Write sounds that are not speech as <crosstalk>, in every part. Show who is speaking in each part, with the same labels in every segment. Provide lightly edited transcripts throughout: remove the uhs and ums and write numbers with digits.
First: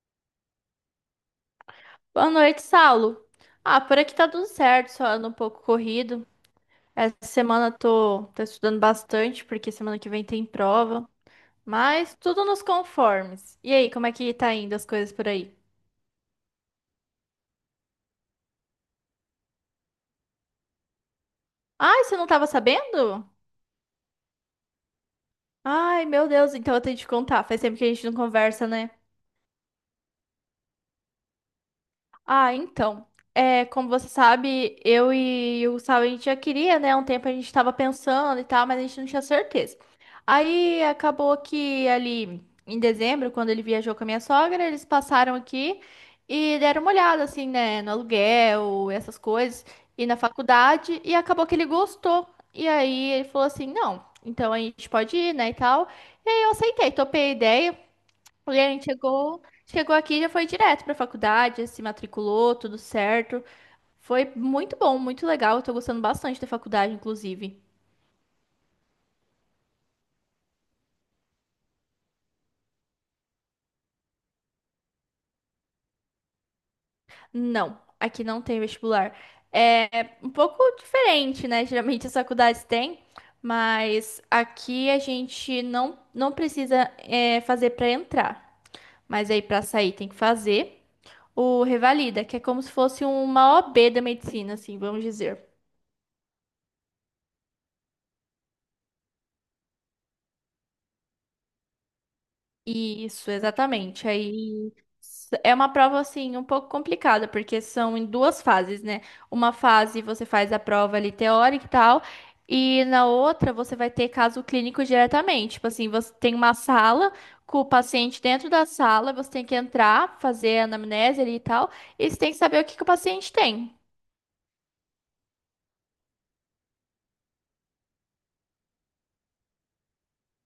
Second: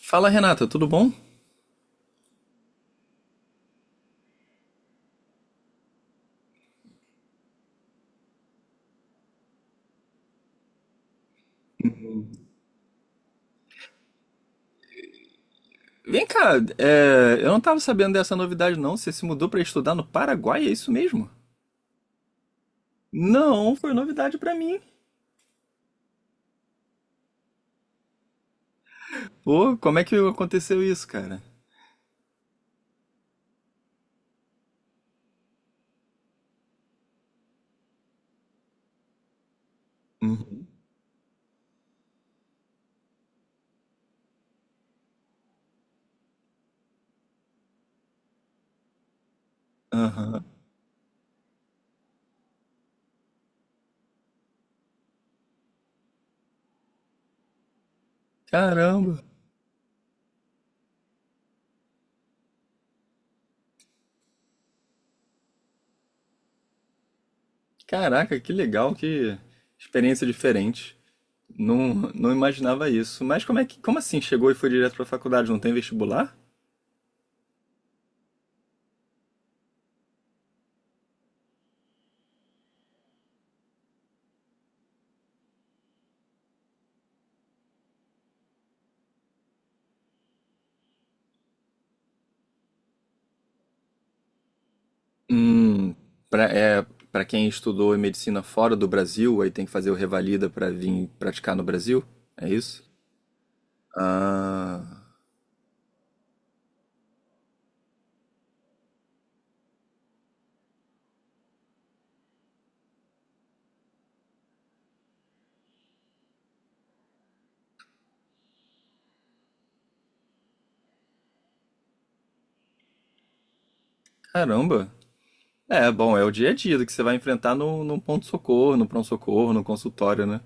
Speaker 1: Fala, Renata, tudo bom?
Speaker 2: Boa noite, Saulo. Ah, por aqui tá tudo certo, só ando um pouco corrido. Essa semana tô estudando bastante, porque semana que vem tem prova. Mas tudo nos conformes. E aí, como é que tá indo as coisas por aí?
Speaker 1: Vem cá, eu não tava sabendo dessa novidade não. Você se mudou pra estudar no Paraguai, é isso mesmo?
Speaker 2: Ai, você não tava sabendo?
Speaker 1: Não, foi novidade pra mim.
Speaker 2: Ai, meu Deus, então eu tenho que te contar. Faz tempo que a gente não conversa, né?
Speaker 1: Ô, como é que aconteceu isso, cara?
Speaker 2: Ah, então. É, como você sabe, eu e o Gustavo, a gente já queria, né? Um tempo a gente estava pensando e tal, mas a gente não tinha certeza.
Speaker 1: Uhum.
Speaker 2: Aí acabou que ali em dezembro, quando ele viajou com a minha sogra, eles passaram aqui e deram uma olhada, assim, né? No aluguel, essas coisas, e na
Speaker 1: Aham.
Speaker 2: faculdade, e acabou que ele gostou. E aí ele falou assim: não, então a gente pode ir, né? E tal. E aí eu aceitei, topei a ideia. E a gente
Speaker 1: Caramba.
Speaker 2: chegou aqui e já foi direto pra faculdade, se matriculou, tudo certo. Foi muito bom, muito legal. Eu tô gostando bastante da faculdade, inclusive.
Speaker 1: Caraca, que legal, que experiência diferente. Não, não imaginava isso. Mas como assim chegou e foi direto pra faculdade? Não tem vestibular?
Speaker 2: Não, aqui não tem vestibular. É um pouco diferente, né? Geralmente as faculdades têm, mas aqui a gente não precisa fazer pra entrar. Mas aí pra sair tem que fazer o revalida, que é como se fosse uma OB da medicina, assim, vamos dizer.
Speaker 1: Hum, para é, para quem estudou em medicina fora do Brasil, aí tem que fazer o revalida para vir praticar no Brasil? É isso?
Speaker 2: Isso, exatamente. Aí
Speaker 1: Ah,
Speaker 2: é uma prova assim um pouco complicada, porque são em duas fases, né? Uma fase você faz a prova ali teórica e tal, e na outra você vai ter caso clínico diretamente. Tipo assim, você tem uma sala com o paciente dentro da sala, você tem que entrar, fazer a anamnese ali e tal, e você tem que saber o que que o paciente tem.
Speaker 1: caramba. É, bom, é o dia a dia que você vai enfrentar no ponto-socorro, no pronto-socorro, no consultório, né?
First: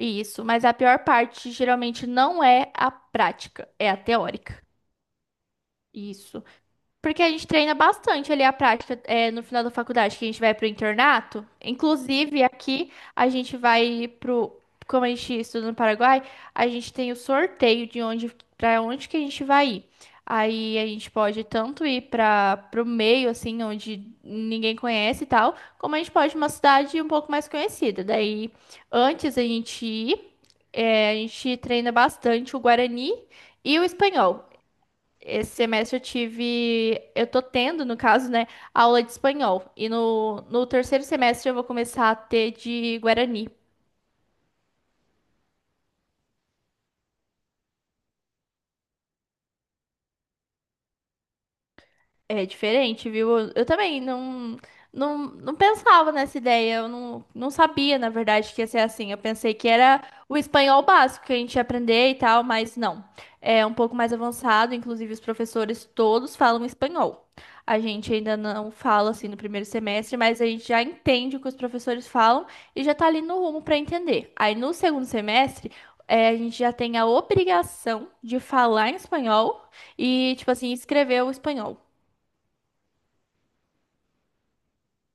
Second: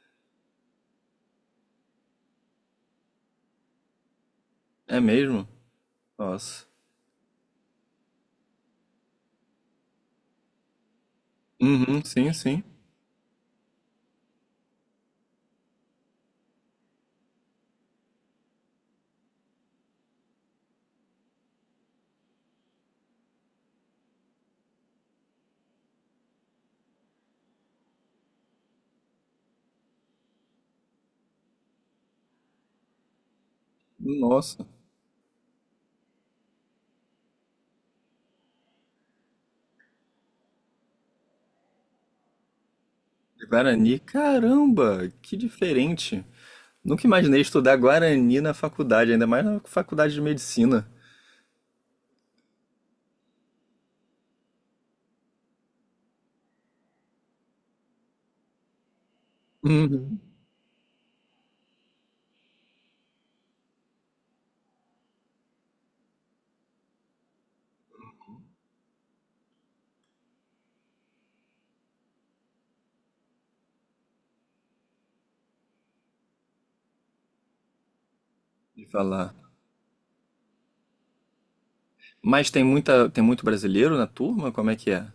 Speaker 2: Isso, mas a pior parte geralmente não é a prática, é a teórica.
Speaker 1: É mesmo?
Speaker 2: Isso.
Speaker 1: Nossa.
Speaker 2: Porque a gente treina bastante ali a prática no final da faculdade, que a gente vai pro internato.
Speaker 1: Uhum, sim,
Speaker 2: Inclusive,
Speaker 1: sim.
Speaker 2: aqui a gente vai pro. Como a gente estuda no Paraguai, a gente tem o sorteio de onde para onde que a gente vai ir. Aí a gente pode tanto ir para pro meio, assim, onde ninguém conhece e tal, como a gente pode ir uma cidade um pouco mais conhecida. Daí, antes a gente ir, a gente treina bastante o Guarani e o espanhol.
Speaker 1: Nossa.
Speaker 2: Esse semestre eu tô tendo, no caso, né, aula de espanhol. E no terceiro semestre eu vou começar a ter de guarani.
Speaker 1: Guarani, caramba, que diferente. Nunca imaginei estudar Guarani na faculdade, ainda mais na faculdade de medicina.
Speaker 2: É diferente, viu? Eu também não pensava nessa ideia, eu não sabia, na verdade, que ia ser assim. Eu pensei que era
Speaker 1: Uhum.
Speaker 2: o espanhol básico que a gente ia aprender e tal, mas não. É um pouco mais avançado, inclusive os professores todos falam espanhol. A gente ainda não fala assim no primeiro semestre, mas a gente já entende o que os professores falam e já tá ali no rumo para entender. Aí no segundo semestre, a gente já tem a obrigação de
Speaker 1: De
Speaker 2: falar em
Speaker 1: falar.
Speaker 2: espanhol e, tipo assim, escrever o espanhol.
Speaker 1: Mas tem muito brasileiro na turma? Como é que é?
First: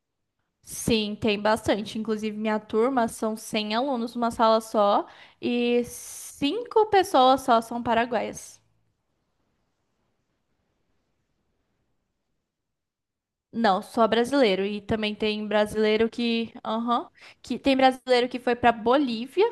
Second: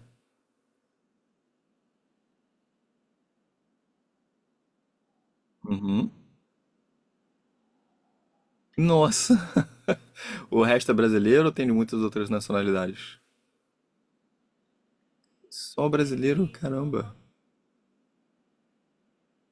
Speaker 2: Sim, tem bastante. Inclusive, minha turma são 100 alunos numa sala só e
Speaker 1: Uhum.
Speaker 2: cinco pessoas só são paraguaias.
Speaker 1: Nossa! <laughs> O resto é brasileiro ou tem de muitas outras nacionalidades?
Speaker 2: Não, só brasileiro. E também tem
Speaker 1: Só
Speaker 2: brasileiro
Speaker 1: brasileiro?
Speaker 2: que, aham,
Speaker 1: Caramba.
Speaker 2: que tem brasileiro que foi para Bolívia.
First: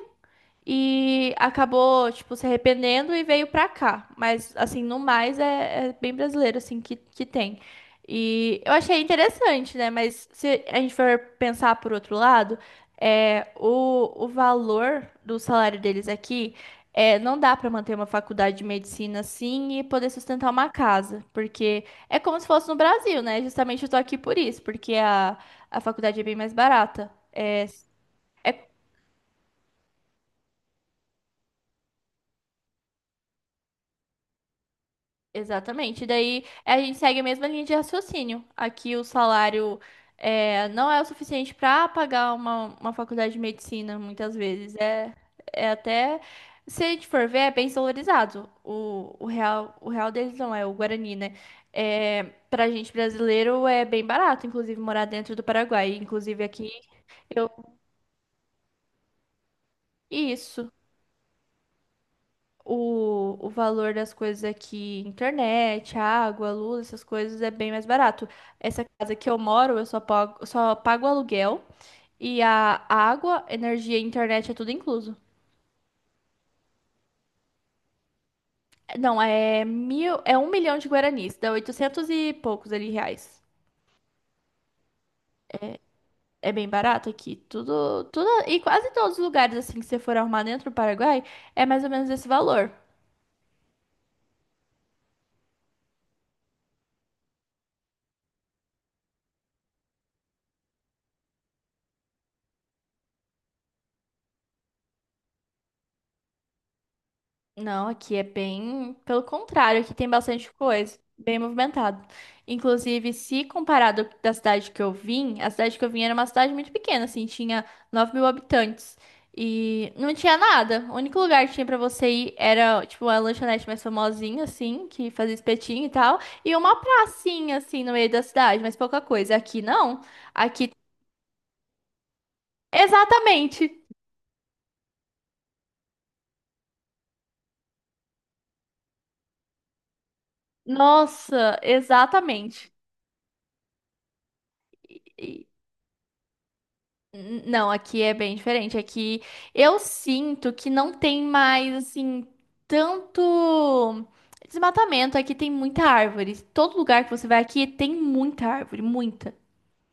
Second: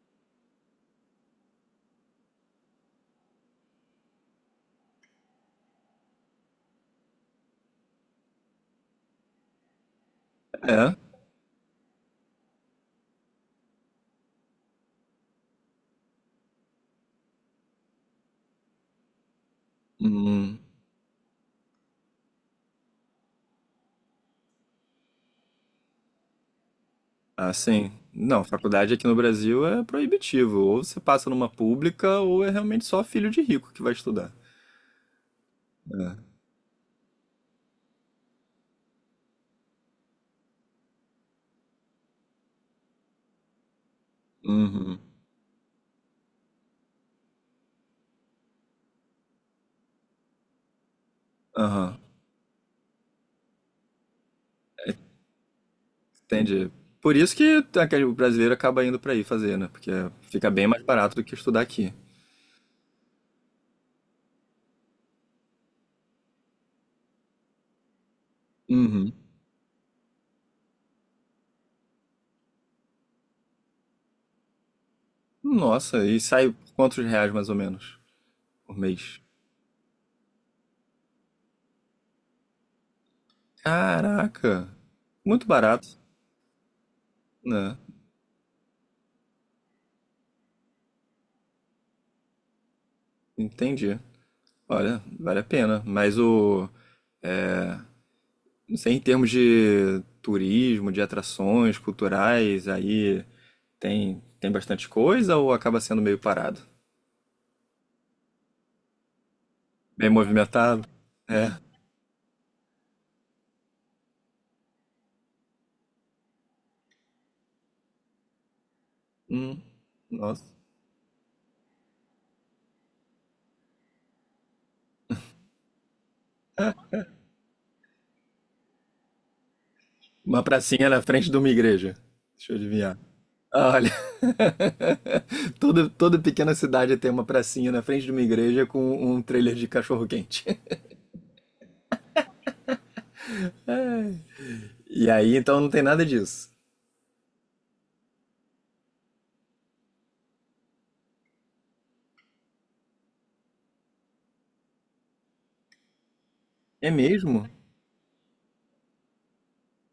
Speaker 2: E acabou, tipo, se arrependendo e veio pra cá. Mas, assim, no mais é bem brasileiro, assim, que tem. E eu achei interessante, né? Mas se a gente
Speaker 1: É?
Speaker 2: for pensar por outro lado, o valor do salário deles aqui não dá pra manter uma faculdade de medicina assim e poder sustentar
Speaker 1: Hum.
Speaker 2: uma casa. Porque é como se fosse no Brasil, né? Justamente eu tô aqui por isso, porque a faculdade é bem mais barata.
Speaker 1: Ah, sim. Não,
Speaker 2: É
Speaker 1: faculdade aqui no Brasil é proibitivo. Ou você passa numa pública, ou é realmente só filho de rico que vai estudar.
Speaker 2: Exatamente.
Speaker 1: É.
Speaker 2: Daí a gente segue a mesma linha de raciocínio. Aqui o salário não é o suficiente para pagar uma faculdade de medicina, muitas vezes.
Speaker 1: Uhum.
Speaker 2: Até, se a gente for ver, é bem desvalorizado. O real deles não é o Guarani, né?
Speaker 1: Aham.
Speaker 2: É, para gente brasileiro é bem barato, inclusive, morar dentro do Paraguai. Inclusive aqui,
Speaker 1: Entendi. Por isso
Speaker 2: eu.
Speaker 1: que aquele o brasileiro acaba indo pra aí fazer, né? Porque fica bem
Speaker 2: Isso.
Speaker 1: mais barato do que estudar aqui.
Speaker 2: O valor das coisas aqui, internet, água, luz, essas coisas é bem mais barato. Essa casa que eu moro, eu só pago aluguel e a água, energia e internet é tudo incluso.
Speaker 1: Nossa, e sai por quantos reais mais ou menos por mês?
Speaker 2: Não, é mil, é 1 milhão de guaranis, dá 800 e poucos ali reais.
Speaker 1: Caraca, muito barato,
Speaker 2: É bem barato aqui,
Speaker 1: né?
Speaker 2: tudo, tudo, e quase todos os lugares assim que você for arrumar dentro do Paraguai é mais ou menos esse valor.
Speaker 1: Entendi. Olha, vale a pena. Não sei, em termos de turismo, de atrações culturais, aí tem bastante coisa ou acaba sendo meio parado?
Speaker 2: Não, aqui é bem. Pelo contrário, aqui
Speaker 1: Bem
Speaker 2: tem bastante
Speaker 1: movimentado?
Speaker 2: coisa, bem
Speaker 1: É.
Speaker 2: movimentado. Inclusive, se comparado da cidade que eu vim, a cidade que eu vim era uma cidade muito pequena, assim, tinha 9 mil habitantes.
Speaker 1: Hum,
Speaker 2: E não tinha
Speaker 1: nossa.
Speaker 2: nada. O único lugar que tinha pra você ir era, tipo, a lanchonete mais famosinha, assim, que fazia espetinho e tal, e uma pracinha, assim, no meio da cidade, mas pouca coisa. Aqui não.
Speaker 1: Uma
Speaker 2: Aqui,
Speaker 1: pracinha na frente de uma igreja. Deixa eu adivinhar. Ah,
Speaker 2: exatamente.
Speaker 1: olha, <laughs> toda, toda pequena cidade tem uma pracinha na frente de uma igreja com um trailer de cachorro-quente.
Speaker 2: Nossa, exatamente.
Speaker 1: <laughs> Ai. E aí, então, não tem nada disso.
Speaker 2: Não, aqui é bem diferente. Aqui eu sinto que não tem mais, assim, tanto desmatamento. Aqui tem muita árvore. Todo
Speaker 1: É
Speaker 2: lugar que você vai
Speaker 1: mesmo?
Speaker 2: aqui tem muita árvore, muita.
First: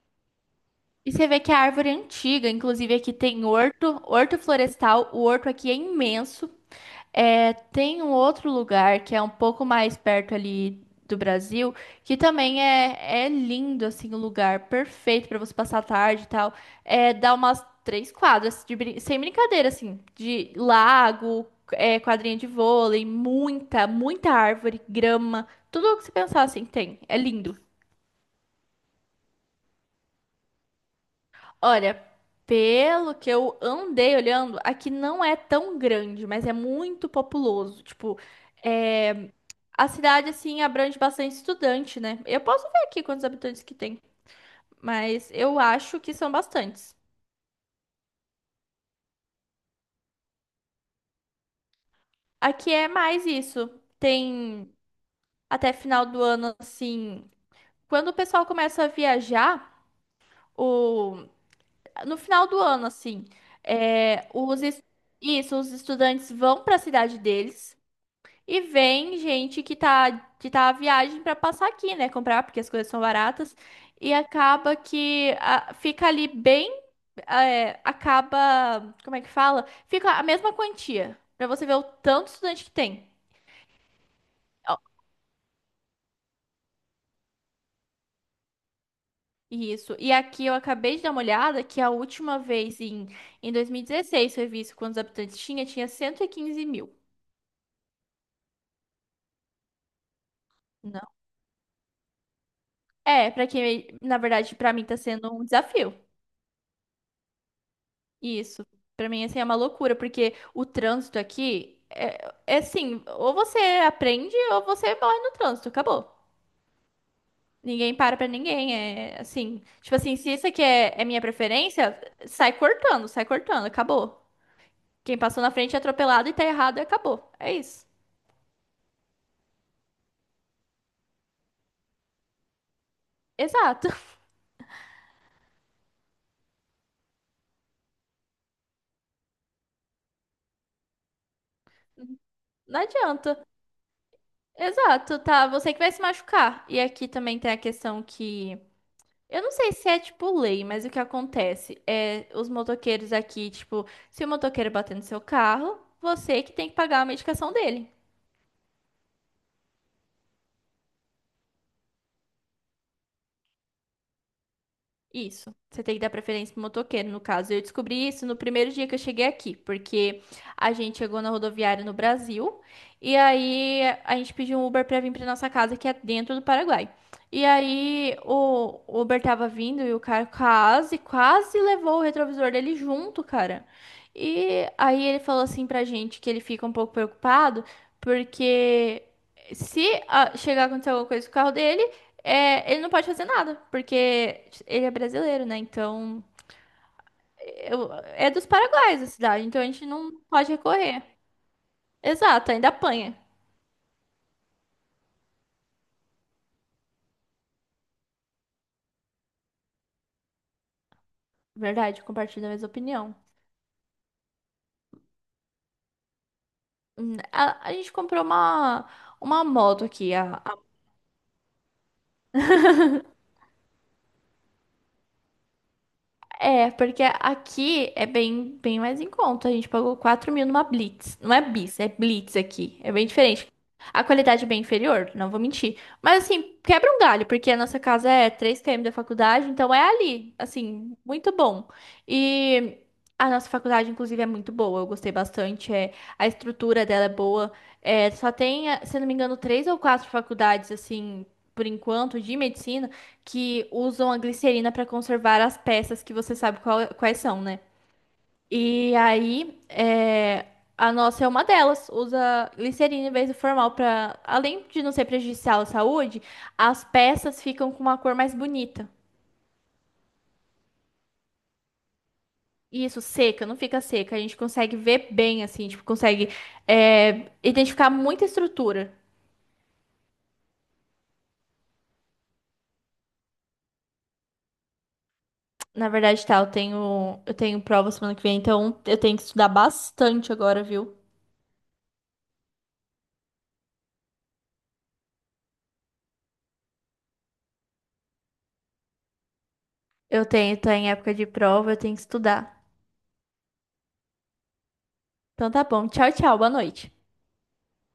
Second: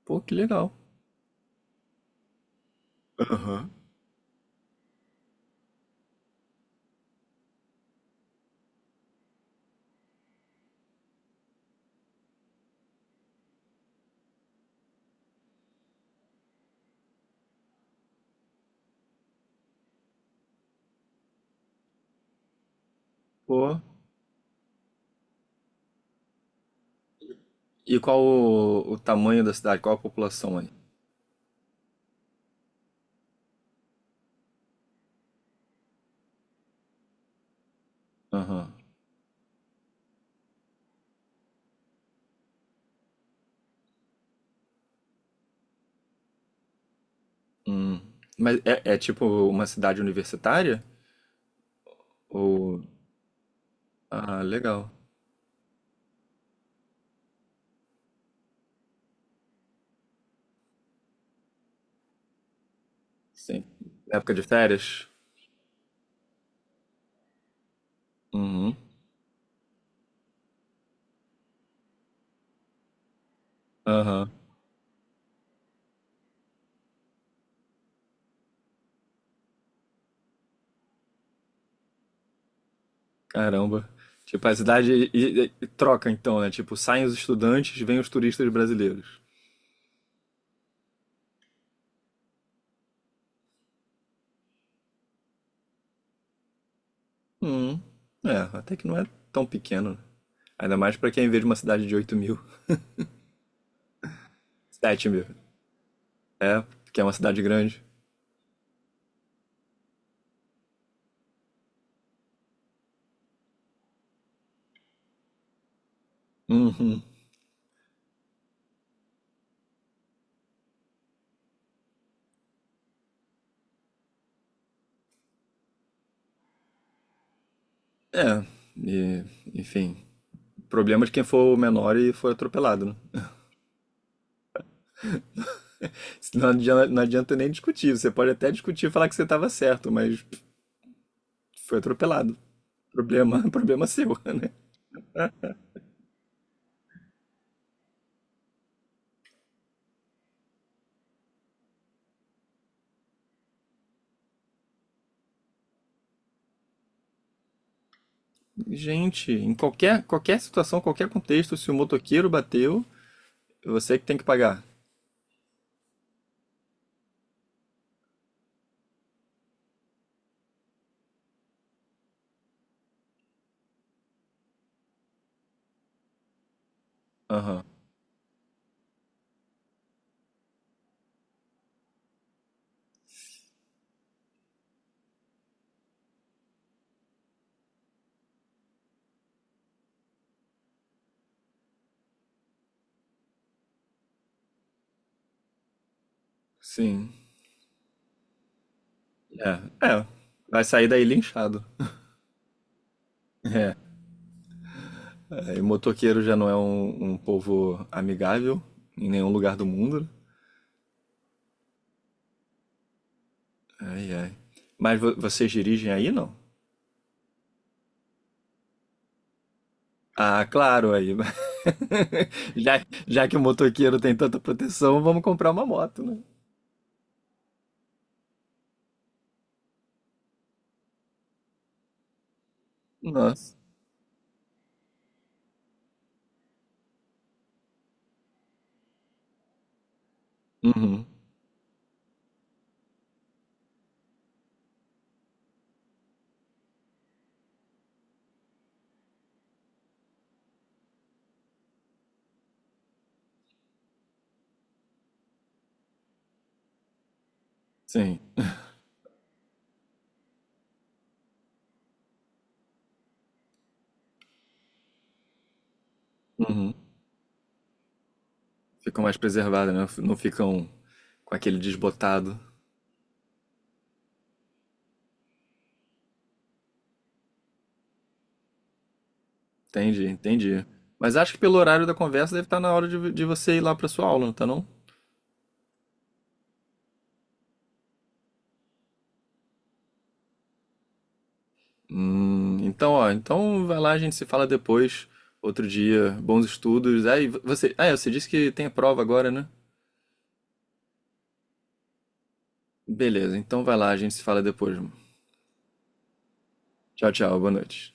Speaker 1: Pô, que legal.
Speaker 2: E você vê que a árvore é antiga. Inclusive, aqui tem
Speaker 1: Aham.
Speaker 2: horto, horto florestal. O horto aqui é imenso. É, tem um outro lugar que é um pouco mais perto ali do Brasil, que também é lindo, assim, o lugar perfeito para você passar a tarde e tal. É, dá umas 3 quadras, sem brincadeira, assim, de lago, quadrinha de vôlei,
Speaker 1: Pô.
Speaker 2: muita, muita árvore, grama, tudo o que você pensar, assim, tem. É lindo.
Speaker 1: E qual o tamanho da cidade? Qual a população aí?
Speaker 2: Olha, pelo que eu andei olhando, aqui não é tão grande, mas é muito populoso. Tipo,
Speaker 1: Aham.
Speaker 2: é, A cidade, assim, abrange bastante estudante, né? Eu posso ver aqui quantos habitantes que tem, mas eu acho que são bastantes.
Speaker 1: Hum. Mas é, é tipo uma cidade universitária?
Speaker 2: Aqui
Speaker 1: Ou...
Speaker 2: é mais isso.
Speaker 1: Ah,
Speaker 2: Tem
Speaker 1: legal.
Speaker 2: até final do ano, assim. Quando o pessoal começa a viajar, o... no final do ano, assim.
Speaker 1: Sim.
Speaker 2: é,
Speaker 1: Época de
Speaker 2: os... es-
Speaker 1: férias?
Speaker 2: Isso, os estudantes vão para a cidade deles e
Speaker 1: Uhum.
Speaker 2: vem gente que tá, à viagem para passar aqui, né? Comprar, porque as coisas são baratas. E
Speaker 1: Aham.
Speaker 2: acaba que fica ali bem acaba, como é que fala? Fica a mesma quantia. Pra você ver o tanto estudante que tem.
Speaker 1: Caramba. Tipo, a
Speaker 2: Ó,
Speaker 1: cidade e troca então, né? Tipo, saem os estudantes, vêm os turistas brasileiros.
Speaker 2: Isso. E aqui eu acabei de dar uma olhada que a última vez em 2016 foi visto quantos habitantes tinha, 115 mil.
Speaker 1: Hum, é, até que não é tão pequeno, né? Ainda mais
Speaker 2: Não.
Speaker 1: pra quem vê de uma cidade de 8.000,
Speaker 2: É, pra quem, na verdade, pra mim tá
Speaker 1: 7.000.
Speaker 2: sendo um desafio.
Speaker 1: É, que é uma cidade grande.
Speaker 2: Isso. Pra mim, assim, é uma loucura, porque o trânsito aqui é assim, ou você aprende ou você morre no trânsito, acabou.
Speaker 1: Uhum.
Speaker 2: Ninguém para pra ninguém, é assim. Tipo assim, se isso aqui é minha preferência, sai cortando, acabou. Quem passou na frente é atropelado e tá errado e acabou. É isso.
Speaker 1: É, e, enfim. Problema de quem for menor e for atropelado, né?
Speaker 2: Exato. <laughs>
Speaker 1: <laughs> Não adianta, não adianta nem discutir. Você pode até discutir e falar que você estava certo, mas pff, foi atropelado.
Speaker 2: Não adianta.
Speaker 1: Problema, <laughs> problema seu, né?
Speaker 2: Exato, tá? Você que vai se machucar. E aqui também tem a questão que. Eu não sei se é tipo lei, mas o que acontece é os motoqueiros aqui, tipo, se o motoqueiro bater no seu carro, você que tem que pagar a medicação dele.
Speaker 1: Gente, em qualquer, qualquer situação, qualquer contexto, se o motoqueiro bateu, é você que tem que pagar.
Speaker 2: Isso. Você tem que dar preferência pro motoqueiro, no caso. Eu descobri isso no primeiro dia que eu cheguei aqui, porque a gente chegou na rodoviária no Brasil e aí a gente pediu um Uber pra vir pra nossa casa, que é dentro do Paraguai. E
Speaker 1: Aham.
Speaker 2: aí o Uber tava vindo e o cara quase, quase levou o retrovisor dele junto, cara. E aí ele falou assim pra gente que ele fica um pouco preocupado, porque se chegar a acontecer alguma coisa com o carro dele. É, ele não pode fazer nada, porque ele é brasileiro, né? Então,
Speaker 1: Sim.
Speaker 2: é dos Paraguaios a cidade,
Speaker 1: É.
Speaker 2: então a gente
Speaker 1: É.
Speaker 2: não pode
Speaker 1: Vai sair
Speaker 2: recorrer.
Speaker 1: daí linchado.
Speaker 2: Exato, ainda apanha.
Speaker 1: É. Aí o motoqueiro já não é um povo amigável em nenhum lugar do mundo.
Speaker 2: Verdade, compartilho da mesma opinião.
Speaker 1: Ai, ai. Mas vocês dirigem aí, não?
Speaker 2: A gente comprou uma moto aqui,
Speaker 1: Ah, claro, aí. <laughs> Já, já que o motoqueiro tem tanta proteção, vamos comprar uma moto, né?
Speaker 2: é, porque aqui é bem, bem mais em conta. A gente pagou 4 mil numa Blitz. Não é Bis, é Blitz aqui. É bem diferente.
Speaker 1: Nossa.
Speaker 2: A qualidade é bem inferior, não vou mentir. Mas assim, quebra um galho, porque a nossa casa é 3 km da faculdade, então é ali, assim,
Speaker 1: Uhum.
Speaker 2: muito bom. E a nossa faculdade, inclusive, é muito boa. Eu gostei bastante. É, a estrutura dela é boa. É, só tem, se eu não me engano, três ou quatro faculdades, assim, por enquanto, de medicina que usam a glicerina para conservar as peças que você sabe quais são, né?
Speaker 1: Sim.
Speaker 2: E aí, a nossa é uma delas, usa glicerina em vez do formal para, além de não ser prejudicial à saúde,
Speaker 1: Uhum.
Speaker 2: as peças ficam com uma cor mais bonita.
Speaker 1: Ficam mais preservadas, né? Não ficam com aquele desbotado.
Speaker 2: Isso, seca, não fica seca. A gente consegue ver bem, assim, tipo, consegue identificar muita estrutura.
Speaker 1: Entendi, entendi. Mas acho que pelo horário da conversa deve estar na hora de você ir lá para sua aula, não tá não?
Speaker 2: Na verdade, tá, eu tenho prova semana que vem, então eu tenho que estudar bastante agora, viu?
Speaker 1: Então, ó, então vai lá, a gente se fala depois, outro dia, bons estudos. Aí você, você disse que tem a prova agora, né?
Speaker 2: Tô em época de prova, eu tenho que estudar.
Speaker 1: Beleza, então vai lá, a gente se fala depois. Mano.
Speaker 2: Então tá bom. Tchau, tchau. Boa noite.
Speaker 1: Tchau, tchau, boa noite.